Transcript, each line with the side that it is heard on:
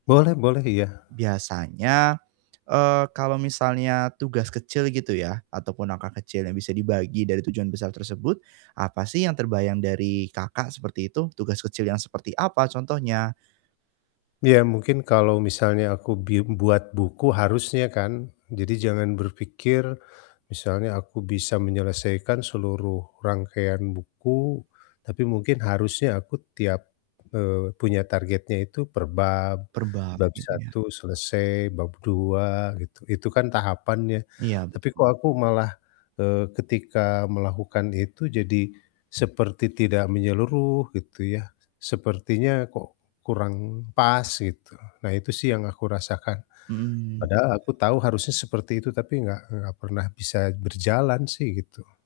left: Boleh boleh, iya.
right: Biasanya, eee, kalau misalnya tugas kecil gitu yah ataupun angka kecil yang bisa dibagi dari tujuan besar tersebut, apa sih yang terbayang dari Kakak seperti itu, tugas kecil yang seperti apa contohnya?
left: Iya mungkin kalau misalnya aku bim buat buku harusnya kan, jadi jangan berfikir misalnya aku bisa menyelesaikan seluruh rangkaian buku, tapi mungkin harusnya aku tiap, eee, punya targetnya itu per bab,
right: Per bab,
left: bab
right: akhirnya.
left: 1 selesai, bab 2 gitu. Itu kan tahapannya,
right: Iya
left: tapi
right: betul.
left: kok aku malah, eee, ketika melakukan itu jadi seperti tidak menyeluruh gitu ya. Sepertinya kok kurang pas gitu. Nah itu sih yang aku rasakan
right: Mhm.
left: padahal aku tahu harusnya seperti itu, tapi enggak enggak pernah bisa berjalan sih gitu.